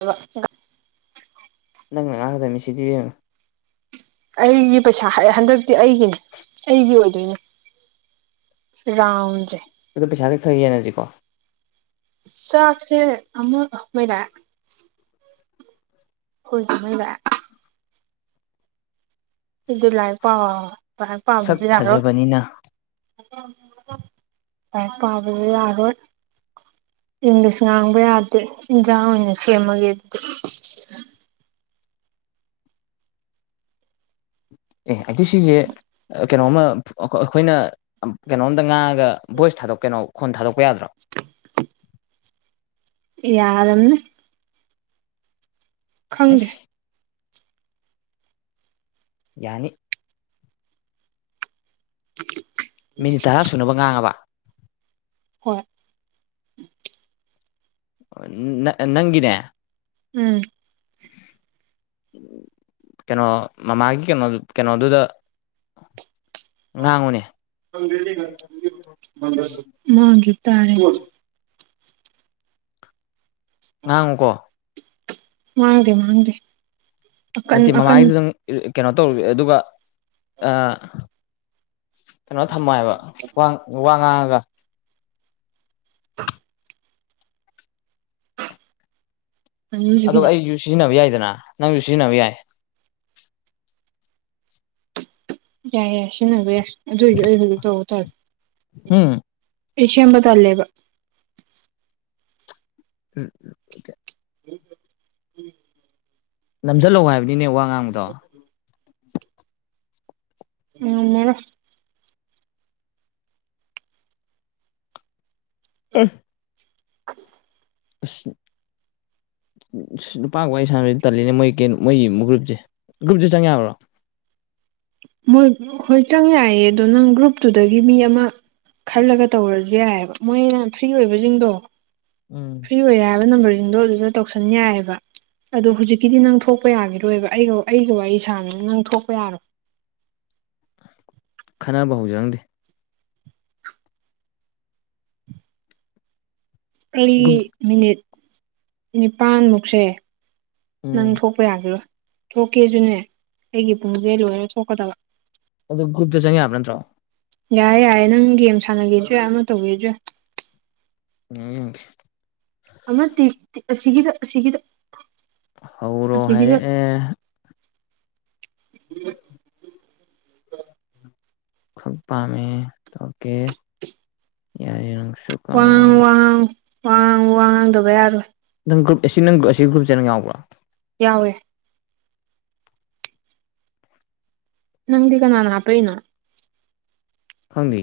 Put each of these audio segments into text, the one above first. ꯍꯂꯅꯥ ꯅꯪꯅꯪ ꯉꯥꯡꯒꯗꯕ ꯃꯤ ꯁꯤꯗꯤ ꯌꯦꯉꯨ ꯑꯩꯒꯤ ꯄꯩꯁꯥ ꯍꯟꯗꯛꯇꯤ ꯑꯩꯒꯤꯅꯤ ꯑꯩꯒꯤ ꯑꯣꯏꯗꯣꯏꯅꯦ ꯔꯝꯖꯦ ꯑꯗꯣ ꯄꯩꯁꯥ ꯈꯩ ꯈꯔ ꯌꯦꯟꯅꯁꯤꯀꯣ ꯆꯥꯛꯁꯦ ꯑꯃꯛ ꯃꯣꯏꯗꯥ ꯍꯣꯏ ꯆꯣꯏꯕ ꯏꯗꯤ ꯂꯥꯏ ꯄꯥꯎ ꯑ ꯂꯥꯏ ꯄꯥꯎ ꯁꯛ ꯖꯤꯔꯣ ꯐꯖꯕꯅꯤꯅ ꯇ ꯄꯥꯕꯗ ꯌꯥꯗ ꯏꯪꯂꯤꯁ ꯉꯥꯡꯕ ꯌꯥꯗꯦ ꯏꯟꯖꯥꯡ ꯑꯣꯏꯅ ꯁꯦꯝꯃꯒꯦ ꯑꯗꯨꯗꯤ ꯑꯦ ꯑꯗꯤꯁꯤꯒꯤ ꯀꯩꯅꯣꯝꯃ ꯑꯩꯈꯣꯏꯅ ꯀꯩꯅꯣꯝꯗ ꯉꯥꯡꯉꯒ ꯚꯣꯏꯁ ꯊꯥꯗꯣꯛ ꯀꯩꯅꯣ ꯈꯣꯟ ꯊꯥꯗꯣꯛꯄ ꯌꯥꯗ꯭ꯔꯣ ꯌꯥꯔꯟꯅ ꯈꯪꯗꯦ ꯍꯩꯁ ꯌꯥꯅꯤ ꯃꯤꯅꯤꯠ ꯇꯔꯥ ꯁꯨꯅꯕ ꯉꯥꯡꯉꯕ ꯍꯣꯏ ꯅ ꯅꯪꯅꯦ ꯎꯝ ꯀꯩꯅꯣ ꯃꯃꯥꯒꯤ ꯀꯩꯅꯣ ꯀꯩꯅꯣꯗꯨꯗ ꯉꯥꯡꯉꯨꯅꯦ ꯃꯥꯒꯤꯇꯥꯔ ꯉꯍꯥꯡꯪꯨꯀꯣ ꯃꯥꯡꯥꯡꯗ ꯃꯥꯡꯥꯡꯗ ꯅꯠꯇꯦ ꯃꯃꯥꯡꯒꯤꯁꯤꯗꯪ ꯀꯩꯅꯣ ꯇꯧꯔꯦ ꯑꯗꯨꯒ ꯀꯩꯅꯣ ꯊꯝꯃꯣ ꯍꯥꯏꯕ ꯋꯥ ꯋꯥ ꯉꯥꯡꯉꯒ ꯑ ꯑꯅꯤꯁꯨ ꯑꯗꯣ ꯈꯤꯇꯪ ꯑꯩꯁꯨ ꯁꯤꯖꯤꯟꯅꯕ ꯌꯥꯏꯗꯅ ꯅꯪꯁꯨ ꯁꯤꯖꯤꯟꯅꯕ ꯌꯥꯏ ꯌꯥꯏ ꯌꯥꯏ ꯁꯤꯖꯤꯟꯅꯕ ꯌꯥꯏ ꯑꯗꯨꯗꯤ ꯇꯧꯕ ꯇꯥꯔꯦ ꯎꯝ ꯑꯦꯁꯤ ꯑꯝꯕ ꯇꯂꯦꯕ ꯎꯝ ꯎꯝ ꯎꯝ ꯎꯝ ꯅꯝꯁꯤꯜꯍꯧ ꯍꯥꯏꯕꯅꯤꯅꯦ ꯋꯥ ꯉꯥꯡꯕꯗꯣ ꯎꯝ ꯃꯔ ꯑ ꯍꯥꯏ ꯑ ꯅꯨꯄꯥ ꯋꯥ ꯁꯥꯟꯅꯕꯁꯤ ꯇꯜꯂꯤꯅꯦ ꯃꯣꯏ ꯀ ꯃꯣꯏꯒꯤ ꯒ꯭ꯔꯨꯞꯁꯦ ꯒ꯭ꯔꯨꯞꯁꯦ ꯆꯪꯉ ꯌꯥꯕ꯭ꯔꯣ ꯃꯣꯏ ꯍꯣꯏ ꯆꯪ ꯌꯥꯏꯌꯦ ꯑꯗꯣ ꯅꯪ ꯒ꯭ꯔꯨꯞꯇꯨꯗꯒꯤ ꯃꯤ ꯑꯃ ꯈꯜꯂꯒ ꯇꯧꯔꯁꯨ ꯌꯥꯏꯑꯕ ꯃꯣꯏꯅ ꯐ꯭ꯔꯤ ꯑꯣꯏꯕꯁꯤꯡꯗꯣ ꯎꯝ ꯐ꯭ꯔꯤ ꯑꯣꯏꯔꯦ ꯍꯥꯏꯕ ꯅꯝꯕꯔꯁꯤꯡꯗꯣ ꯑꯗꯨꯗ ꯇꯧꯁꯟ ꯌꯥꯏꯑꯕ ꯑꯗꯣ ꯍꯧꯖꯤꯛꯀꯤꯗꯤ ꯅꯪ ꯊꯣꯛꯄ ꯌꯥꯈꯤꯔꯣꯏꯕ ꯑꯩꯒ ꯑꯩꯒ ꯋꯥꯔꯤ ꯁꯥꯅꯕꯅ ꯅꯪ ꯊꯣꯛꯄ ꯌꯥꯔꯣ [unintelligible] ꯈꯟꯅꯕ ꯍꯧꯖꯔꯪꯗꯦ ꯑꯩꯔꯤ ꯒ꯭ꯔꯨꯞ ꯃꯤꯅꯤꯠ ꯅꯤꯄꯥꯜꯃꯨꯛꯁꯦ ꯅꯪ ꯎꯝ ꯊꯣꯛꯄ ꯌꯥꯒꯔꯣꯏ ꯊꯣꯛꯀꯦꯁꯨꯅꯦ ꯑꯩꯒꯤ ꯄꯨꯡꯁꯦ ꯂꯣꯏꯅ ꯊꯣꯛꯀꯗꯕ ꯑꯗꯣ ꯒꯨꯞꯗ ꯆꯪꯉ ꯍꯥꯅ ꯅꯠꯇ꯭ꯔꯣ ꯌꯥꯏꯔꯦ ꯌꯥꯏꯔꯦ ꯅꯪ ꯒꯦꯝ ꯁꯥꯟꯅꯒꯦꯁꯨ ꯌꯥꯏ ꯑꯃ ꯇꯧꯒꯦꯁꯨꯏ ꯎꯝ ꯑꯃꯗꯤ ꯑꯁꯤꯒꯤꯗ ꯑꯁꯤꯒꯤꯗ ꯍꯧꯔꯣ ꯍꯥꯏꯔꯛꯑꯦ ꯎ ꯈ ꯄꯥꯃꯤ ꯇ ꯌꯥꯔꯤꯅ ꯁꯨ ꯀ ꯋꯥ ꯉꯥꯡꯉ ꯋꯥ ꯉꯥꯡꯗꯕ ꯌꯥꯔꯣꯏ ꯅꯪ ꯒ꯭ꯔꯨꯞ ꯑꯁꯤ ꯅꯪ꯭ꯔꯨꯞ ꯑꯁꯤꯒꯤ ꯒ꯭ꯔꯨꯞꯦ ꯅꯪ ꯌꯥꯎꯕ꯭ꯔꯥ ꯌꯥꯎꯋꯦ ꯅꯪꯗꯤꯀ ꯅꯥꯟ ꯅ ꯄꯅ ꯍꯒ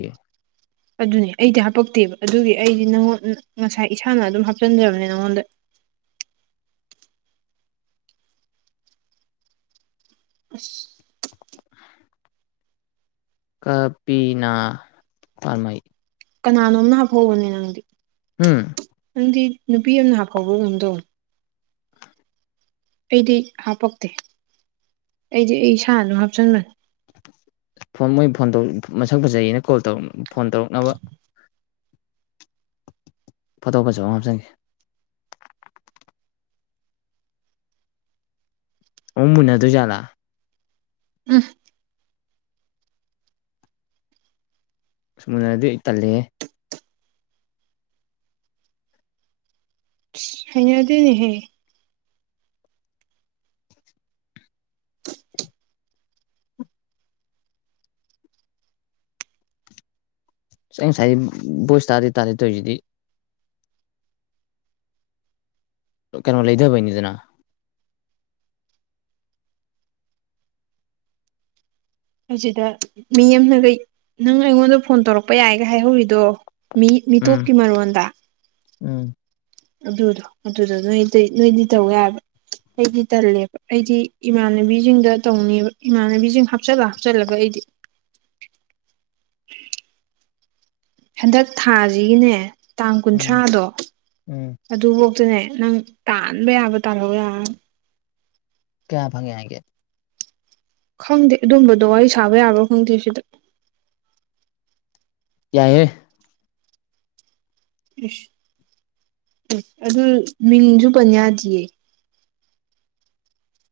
ꯑꯗꯨꯅꯦ ꯑꯩꯗꯤ ꯍꯥꯄꯛꯇꯦꯕ ꯑꯗꯨꯒꯤ ꯑꯩꯗꯤ ꯅꯉꯣꯟ ꯉꯁꯥꯏ ꯏꯁꯥꯅ ꯑꯗꯨꯝ ꯍꯥꯞꯆꯤꯟꯖꯕꯅꯦ ꯅꯪꯉꯣꯟꯗ [unintelligible] ꯑꯁ ꯀꯄꯤꯅꯥ ꯐꯔꯃꯩ ꯀꯅꯥꯅꯣꯝꯅ ꯍꯥꯞꯐꯧꯕꯅꯦ ꯅꯪꯗꯤ ꯎꯝ ꯅꯪꯗꯤ ꯅꯨꯄꯤ ꯑꯃꯅ ꯍꯥꯞꯐꯥꯎꯕ ꯉꯝꯗꯧ ꯑꯩꯗꯤ ꯍꯥꯞꯄꯛꯇꯦ ꯑꯩꯗꯤ ꯑꯩ ꯏꯁꯥ ꯑꯗꯨ ꯍꯥꯞꯆꯟꯕꯅꯤ ꯐꯣꯟ ꯃꯣꯏ ꯐꯣꯟ ꯃꯁꯛ ꯐꯖꯩꯌꯦꯅ ꯀꯣꯜꯧ ꯐꯣꯟ ꯇꯧꯔꯛꯅꯕ ꯐꯣꯊꯣꯛꯄꯁꯨ ꯍꯥꯝ ꯆꯪꯈꯤ ꯑꯣ ꯃꯨꯟꯅꯗꯨꯖꯂ ꯎꯝ ꯑꯃꯅ ꯑꯗꯨ ꯑꯩ ꯇꯜꯂꯦ ꯍ ꯑꯗꯨꯅꯤꯍꯌꯦ ꯑꯩ ꯉꯁꯥꯏꯒꯤ ꯚꯣꯏꯁ ꯇꯥꯔꯗꯤ ꯇꯥꯔꯦ ꯇꯣꯏꯁꯤꯗꯤ ꯀꯩꯅꯣ ꯂꯩꯗꯕ ꯂꯤꯗꯅ ꯑꯗꯨꯗ ꯃꯤ ꯑꯃꯅꯒꯩ ꯅꯪ ꯑꯩꯉꯣꯟꯗ ꯐꯣꯟ ꯇꯧꯔꯛꯄ ꯌꯥꯏꯒ ꯍꯥꯏꯍꯧꯔꯤꯗꯣ ꯃꯤ ꯎꯝ ꯃꯤꯇꯣꯞꯀꯤ ꯃꯔꯣꯟꯜꯗ ꯎꯝ ꯑꯗꯨꯗꯣ ꯑꯗꯨꯗꯣ ꯅꯣꯏ ꯅꯣꯏꯗꯤ ꯇꯧꯦ ꯍꯥꯏꯕ ꯑꯩꯗꯤ ꯇꯜꯂꯦꯕ ꯑꯩꯗꯤ ꯏꯃꯥꯟꯅꯕꯤꯁꯤꯡꯒ ꯇꯧꯅꯦꯕ ꯏꯃꯥꯟꯅꯕꯤꯁꯤꯡ ꯍꯥꯞꯆꯜꯂꯒ ꯍꯥꯞꯆꯜꯂꯒ ꯑꯩꯗꯤ [unintelligible] ꯍꯟꯗꯛ ꯊꯥꯁꯤꯒꯤꯅꯦ ꯇꯥꯡ ꯎꯝ ꯀꯨꯟꯊ꯭ꯔꯥꯗꯣ ꯎꯝ ꯑꯗꯨꯐꯧꯇꯅꯦ ꯅꯪ ꯇꯥꯟꯕ ꯌꯥꯕ ꯇꯥꯜꯍꯧ ꯌꯥ ꯀꯌꯥꯕ ꯍꯪꯉꯦ ꯍꯥꯏꯒꯦ ꯈꯪꯗꯦ ꯑꯗꯨꯝꯕꯗꯣ ꯋꯥꯔꯤ ꯁꯥꯕ ꯌꯥꯕ꯭ꯔꯣ ꯈꯪꯗꯦ ꯁꯤꯗ ꯌꯥꯏꯦ ꯎꯁ ꯎ ꯑꯗꯨ ꯃꯤꯡꯁꯨ ꯄꯟ ꯌꯥꯗ꯭ꯌꯦ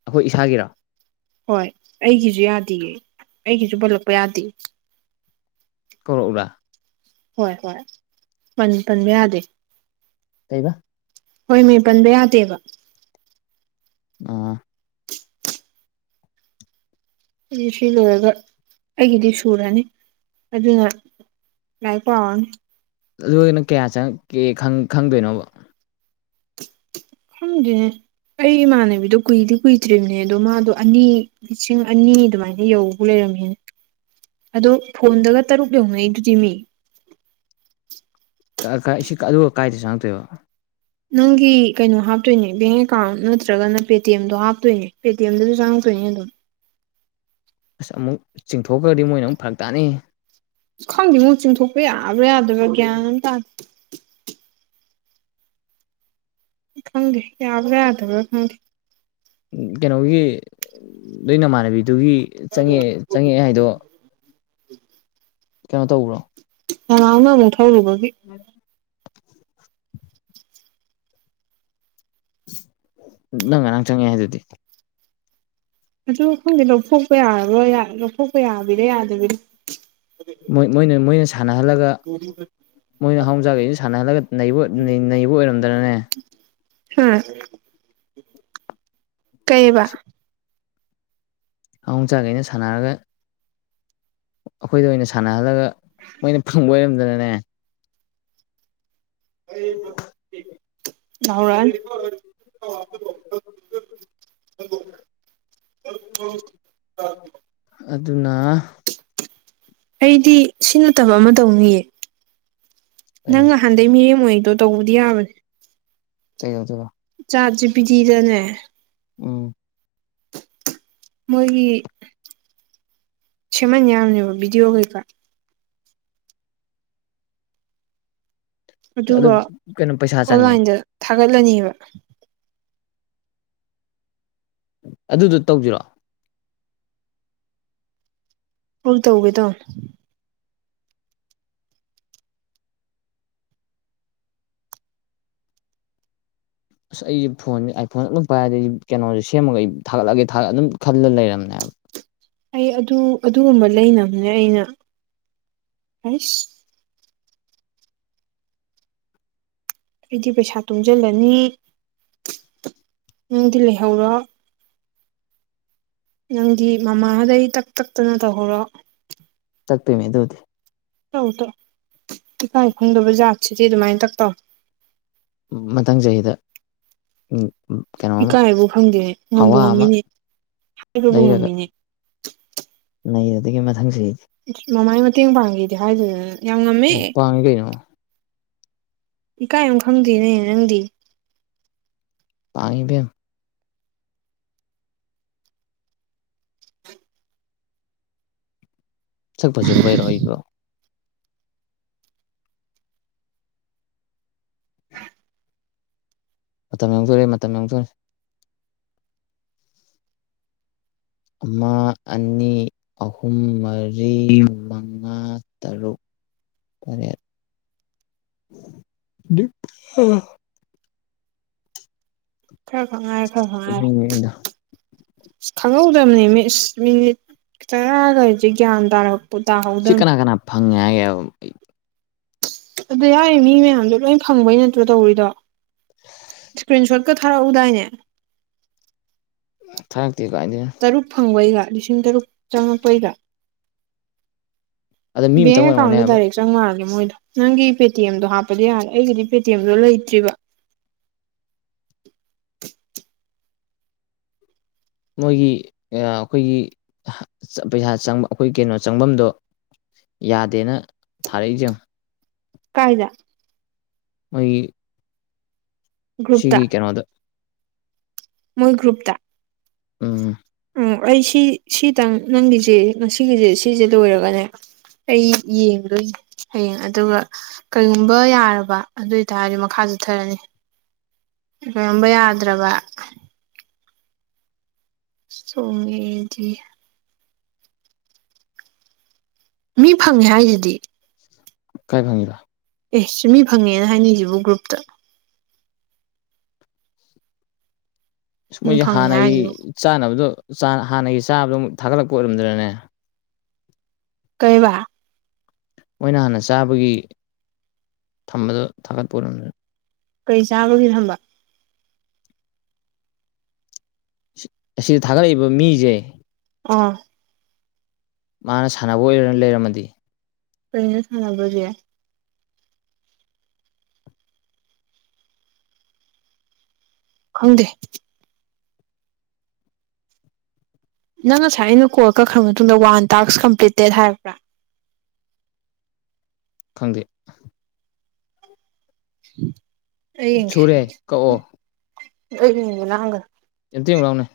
ꯑꯩꯈꯣꯏ ꯏꯁꯥꯒꯤꯔꯥ ꯍꯣꯏ ꯑꯩꯒꯤꯁꯨ ꯌꯥꯗꯦ ꯑꯩꯒꯤꯁꯨ ꯄꯜꯂꯛꯄ ꯌꯥꯗꯦ ꯀꯔꯛꯥ ꯍꯣꯏ ꯍꯣꯏ ꯄꯟꯕ ꯌꯥꯗꯦ ꯀꯩꯕ ꯍꯣꯏ ꯃꯤ ꯄꯟꯕ ꯌꯥꯗꯦꯕ ꯑ ꯑꯩ ꯁꯤ ꯂꯣꯏꯔꯒ ꯑꯩꯒꯤꯗꯤ ꯁꯨꯔꯅꯤ ꯑꯗꯨꯅ ꯉꯥꯏ ꯀꯣꯟ ꯑꯗꯨꯅ ꯀꯌꯥ ꯆꯪꯉꯛꯀꯦ ꯈꯪꯗꯣꯏꯅꯣꯕ ꯈꯪꯒꯦ ꯑꯩ ꯏꯃꯥꯟꯅꯕꯤꯗꯣ ꯀꯨꯏꯗꯤ ꯀꯨꯏꯗ꯭ꯔꯤꯕꯅꯦ ꯑꯗꯣ ꯃꯥꯗꯣ ꯑꯅꯤ ꯂꯤꯁꯤꯡ ꯑꯅꯤ ꯑꯗꯨꯃꯥꯏꯅ ꯌꯧꯕ ꯂꯩꯔ ꯑꯗꯣ ꯐꯣꯟꯗꯒ ꯇꯔꯨꯛ ꯌꯧꯅꯩ ꯑꯗꯨꯗꯤ ꯃꯤ ꯑꯗꯨꯒ ꯀꯥꯏꯗ ꯆꯪꯉꯛꯇꯣꯏꯕ ꯅꯪꯒꯤ ꯀꯩꯅꯣ ꯍꯥꯞꯇꯣꯏꯅꯦ ꯕꯦꯡ ꯑꯦꯀꯥꯎꯟ ꯅꯠꯇ꯭ꯔꯒꯅ ꯄꯦꯇꯤ ꯑꯦꯝꯗꯣ ꯍꯥꯞꯇꯣꯏꯅꯦ ꯄꯦ ꯇꯤ ꯑꯦꯝꯗꯁꯨ ꯆ ꯀ ꯑꯗꯨꯝ ꯑꯁ ꯑꯃꯨꯛ ꯆꯤꯡꯊꯣꯛꯈ꯭ꯔꯗꯤ ꯃꯣꯏꯅ ꯑꯃꯨꯛ ꯐꯔꯛ ꯇꯥꯅ ꯁꯈꯥꯡꯗꯤ ꯃꯨ ꯆꯤꯡꯊꯣꯛꯄ ꯌꯥꯕ꯭ꯔꯥ ꯌꯥꯗꯕ꯭ꯔꯥ ꯒ꯭ꯌꯥꯟ ꯑꯃ ꯇꯥꯗꯦ ꯈꯪꯗꯦ ꯌꯥꯕ ꯌꯥꯗꯕ ꯈꯪꯦ ꯀꯩꯅꯣꯒꯤ ꯅ ꯅꯃꯥꯟꯅꯕꯤꯗꯨꯒꯤ ꯆꯪꯉꯛ ꯆꯪꯉꯛꯑꯦ ꯍꯥꯏꯗꯣ ꯎꯝ ꯀꯩꯅꯣ ꯇꯧꯕ꯭ꯔꯣ ꯍ ꯉꯥꯎꯅ ꯃꯨ ꯊꯥꯎꯗ ꯅꯪꯉ ꯅꯪ ꯆꯪꯉꯦ ꯍꯥꯏ ꯑꯗꯨꯗꯤ ꯑꯗꯨ ꯈꯪꯗꯦ ꯂꯧꯊꯣꯛꯄ ꯌꯥꯔꯕ꯭ꯔꯣ ꯂꯧꯊꯣꯛꯄ ꯌꯥꯕꯤꯔ ꯌꯥꯗꯕꯤꯗ ꯃꯣꯏꯅ ꯃꯣꯏꯅ ꯁꯥꯟꯅꯍꯜꯂꯒ ꯃꯣꯏꯅ ꯃꯍꯍꯣꯡꯖꯥꯛꯒꯩꯩꯅ ꯁꯥꯟꯅꯍꯜꯂꯒ ꯅꯩꯕ ꯑꯣꯏꯔꯝꯗꯅꯅꯦ ꯍꯥꯝ ꯀꯩꯕ ꯑꯍꯣꯡꯆꯥꯥꯈꯩꯅ ꯁꯥꯟꯅꯔꯒ ꯑꯩꯈꯣꯏꯗ ꯑꯣꯏꯅ ꯁꯥꯟꯅꯍꯜꯂꯒ ꯃꯣꯏꯅ ꯐꯪꯕ ꯑꯣꯏꯔꯝꯗꯅꯅꯦ ꯍꯥꯎꯔ [unintelligible] ꯑꯗꯨꯅ ꯑꯩꯗꯤ ꯁꯤ ꯅꯠꯇꯕ ꯑꯃ ꯇꯧꯅꯤꯌꯦ ꯀꯔꯤ ꯅꯪ ꯅꯍꯥꯟꯗꯒꯤ ꯃꯤꯔꯦꯝ ꯑꯣꯏ ꯑꯣ ꯇꯧꯕꯗꯤ ꯌꯥꯕꯅꯤ ꯀꯩ ꯍꯧꯗꯕ ꯆꯥꯠꯁꯤ ꯄꯤꯗꯤꯗꯅꯦ ꯎꯝ ꯃꯣꯏꯒꯤ ꯁꯦꯝꯃꯟ ꯌꯥꯝꯅꯦꯕ ꯚꯤꯗꯤꯑꯣ ꯀꯩꯀꯥ ꯑꯗꯨ ꯑꯗꯨꯒ ꯀꯩꯅꯣ ꯄꯩꯁꯥ ꯆꯪꯉꯦ ꯑꯣꯟꯂꯥꯏꯟꯗ ꯊꯥꯒꯠꯂꯅꯤꯕ ꯑꯗꯨꯗꯣ ꯇꯧꯁꯤꯔꯛꯑꯣ ꯍꯧ ꯇꯧꯒꯦꯗꯣ ꯑꯁ ꯑꯩꯁꯦ ꯐꯣꯟꯁꯦ ꯑꯥꯏ ꯐꯣꯟ ꯑꯗꯨꯝ ꯄꯥꯏꯔꯗꯤ ꯑꯩ ꯀꯩꯅꯣꯁꯦ ꯁꯦꯝꯃꯒ ꯑꯩ ꯊꯥꯒꯠꯂꯒꯦ ꯊꯥꯒ ꯑꯗꯨꯝ ꯈꯜꯂ ꯂꯩꯔꯝꯅꯦꯕ [inaudible] ꯑꯩ ꯑꯗꯨ ꯑꯗꯨꯒꯨꯝꯕ ꯂꯩꯅꯕꯅꯦ ꯑꯩꯅ ꯑꯁ ꯑꯩꯗꯤ ꯄꯩꯁꯥ ꯇꯨꯡꯁꯤꯜꯂꯅꯤ ꯅꯪꯗꯤ ꯂꯩꯍꯧꯔꯣ ꯅꯪꯗꯤ ꯃꯃꯥꯗꯩ ꯇꯛ ꯇꯛꯇꯅ ꯇꯧꯍꯔꯣ ꯆꯛꯄꯤꯏ ꯃꯤ ꯑꯗꯨꯗꯤ ꯇꯧ ꯇꯧ ꯏꯀꯥꯏ ꯈꯨꯝꯗꯕ ꯖꯥꯠꯁꯤꯗꯤ ꯑꯗꯨꯃꯥꯏꯅ ꯇ ꯇꯧ ꯃꯊꯪ ꯆꯍꯤꯗ ꯀꯩꯅꯣ ꯑꯃ ꯏꯀꯥꯏꯕꯨ ꯐꯪꯗꯦ ꯉꯝꯕ ꯍꯋꯥ ꯑꯃ ꯉꯝꯃꯤꯅꯦ ꯍꯥꯏꯕꯕꯨ ꯉꯝꯃꯤꯅꯦ [inaudible] ꯂꯩꯕꯒꯤ ꯃꯊꯪꯁꯤ ꯃꯃꯥꯏ ꯃꯇꯦꯡ ꯄꯥꯡꯈꯤꯗꯤ ꯍꯥꯏꯗꯨꯗꯅ ꯌꯥꯝ ꯉꯝꯃꯦ ꯄꯥꯡꯉꯤ ꯀꯩꯅꯣ ꯏꯀꯥꯏꯣ ꯈꯪꯗꯦꯅꯦ ꯅꯪꯗꯤ ꯇꯕꯤ ꯆꯛꯄꯖꯔꯨꯕ ꯑꯣꯏꯔꯛꯑꯣꯏꯕꯣ ꯃꯇꯝ ꯌꯥꯡꯊꯣꯔꯦ ꯃꯇꯝ ꯌꯎꯖ ꯑꯃ ꯑꯅꯤ ꯑꯍꯨꯝ ꯃꯔꯤ ꯃꯉꯥ ꯇꯔꯨꯛ ꯐꯔꯦ ꯈ ꯈꯉꯥꯏ ꯈꯔ ꯈꯉꯥꯏ ꯑꯗꯨꯅꯤꯗ ꯑꯁ ꯈꯪꯍꯧꯗꯕꯅꯦ ꯃꯤꯅꯤꯠ ꯇꯔꯥꯒꯗꯤ ꯒ꯭ꯌꯥꯟ ꯇꯥꯔꯛ ꯁꯤ ꯀꯅꯥ ꯀꯅꯥ ꯐꯪꯉꯦ ꯍꯥꯏꯒꯦ ꯑꯗꯨ ꯌꯥꯏ ꯃꯤ ꯃꯌꯥꯝꯗꯣ ꯂꯣꯏ ꯐꯪꯕꯩ ꯅꯠꯇ꯭ꯔꯣ ꯇꯧꯔꯤꯗꯣ ꯏꯁꯀ꯭ꯔꯤꯟ ꯁꯣꯠ ꯊꯔ ꯎꯗꯏꯅꯦ ꯊꯥꯔꯛꯇꯦ ꯀꯥꯏꯗꯩꯅꯣ ꯇꯔꯨꯛ ꯐꯪꯕꯩꯒ ꯂꯤꯁꯤꯡ ꯇꯔꯨꯛ ꯆꯪꯉꯛꯄꯩꯒ ꯑꯗ ꯃꯤ ꯕꯦꯡ ꯑꯃꯇꯪ ꯑꯣꯏꯔꯝꯒꯅꯦ ꯍꯥꯏꯕ ꯑꯦꯀꯥꯎꯟꯗꯗꯥꯔꯦꯛ ꯆꯪꯉꯔꯒꯦ [unintelligible] ꯏꯗꯣ ꯅꯪꯒꯤ ꯄꯦꯇꯤ ꯑꯦꯝꯗꯣ ꯍꯥꯞꯄꯗꯤ ꯌꯥꯔꯦ ꯑꯩꯒꯤꯗꯤ ꯄꯦꯇꯤ ꯑꯦꯝꯗꯣ ꯂꯩꯇ꯭ꯔꯤꯕ ꯃꯣꯏꯒꯤ ꯑꯩꯈꯣꯏꯒꯤ ꯄꯩꯁꯥ ꯆꯪ ꯑꯩꯈꯣꯏ ꯀꯩꯅꯣ ꯆꯪꯐꯝꯗꯣ ꯌꯥꯗꯦꯅ ꯊꯥꯔꯛꯏꯁ ꯀꯥꯏꯗ ꯃꯥꯣꯏ ꯁꯤꯒꯤ ꯀꯩꯅꯣꯗ ꯃꯜꯒ꯭ꯔꯨꯨꯞꯇ ꯎꯝ ꯑꯣ ꯑꯩ ꯁꯤ ꯁꯤꯇꯪ ꯅꯪꯒꯤꯁꯦ ꯉꯁꯤꯒꯤꯁꯦ ꯁꯤꯁꯦ ꯂꯣꯏꯔꯒꯅꯦ ꯑꯩ ꯌꯦꯡꯗꯣꯏ ꯍꯌꯦꯡ ꯑꯗꯨꯒ ꯀꯔꯤꯒꯨꯝꯕ ꯌꯥꯔꯕ ꯑꯗꯨ ꯑꯣꯏꯇꯥꯔꯗꯤ ꯃꯈꯥ ꯆꯠꯊꯔꯅꯤ ꯉꯔꯝꯕ ꯌꯥꯗ꯭ꯔꯕ ꯁꯣꯃꯤꯗꯤ ꯃꯤ ꯐꯪꯉꯦ ꯍꯥꯏꯁꯤꯗꯤ ꯀꯥꯏ ꯐꯪꯉꯔ ꯑꯦ ꯆꯨꯝꯃꯤ ꯐꯪꯉꯦꯅ ꯍꯥꯏꯅꯤꯁꯤꯕꯨ ꯒ꯭ꯔꯨꯞꯇ ꯃꯤ ꯃꯣꯏꯁꯦ ꯐꯪꯉꯦ ꯍꯥꯟꯅꯒꯤ ꯍꯥꯏꯁꯤꯕꯨ ꯆꯥꯅꯕꯗꯣ ꯍꯥꯟꯅꯒꯤ ꯆꯥꯕꯗꯣ ꯑꯃꯨꯛ ꯊꯥꯒꯠꯂꯛꯄ ꯑꯣꯏꯔꯝꯗ꯭ꯔꯅꯦ ꯀꯩꯕ ꯃꯣꯏꯅ ꯍꯥꯟꯅ ꯆꯥꯕꯒꯤ ꯊꯝꯕꯗꯣ ꯊꯥꯒꯠꯄꯔꯝ ꯀꯔꯤ ꯆꯥꯕꯒꯦ ꯊꯝꯕ ꯑꯁꯤ ꯊꯥꯒꯠꯂꯛꯏꯕ ꯃꯤꯁꯦ ꯑꯥ ꯃꯥꯅ ꯁꯥꯟꯅꯕ ꯑꯣꯏꯔꯅ ꯂꯩꯔꯝꯃꯗꯤ ꯀꯩꯅ ꯁꯅꯕꯖꯦ ꯈꯪꯗꯦ ꯅꯪ ꯉꯁꯥꯏ ꯑꯩꯅ ꯀꯣꯜ ꯀꯛꯈ꯭ꯔ ꯃꯇꯨꯡꯗ ꯋꯥꯟ ꯇꯥꯛꯁ ꯀꯝꯄ꯭ꯂꯤꯇꯦꯠ ꯍꯥꯏꯕ꯭ꯔꯥ ꯈꯪꯗꯦ ꯑꯩꯦ ꯁꯨꯔꯦ ꯀꯛꯑꯣ ꯑ ꯂꯒ ꯑꯦꯇ ꯎ ꯂꯥꯎꯅꯦ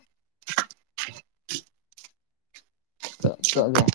ꯀ ꯀꯒꯦ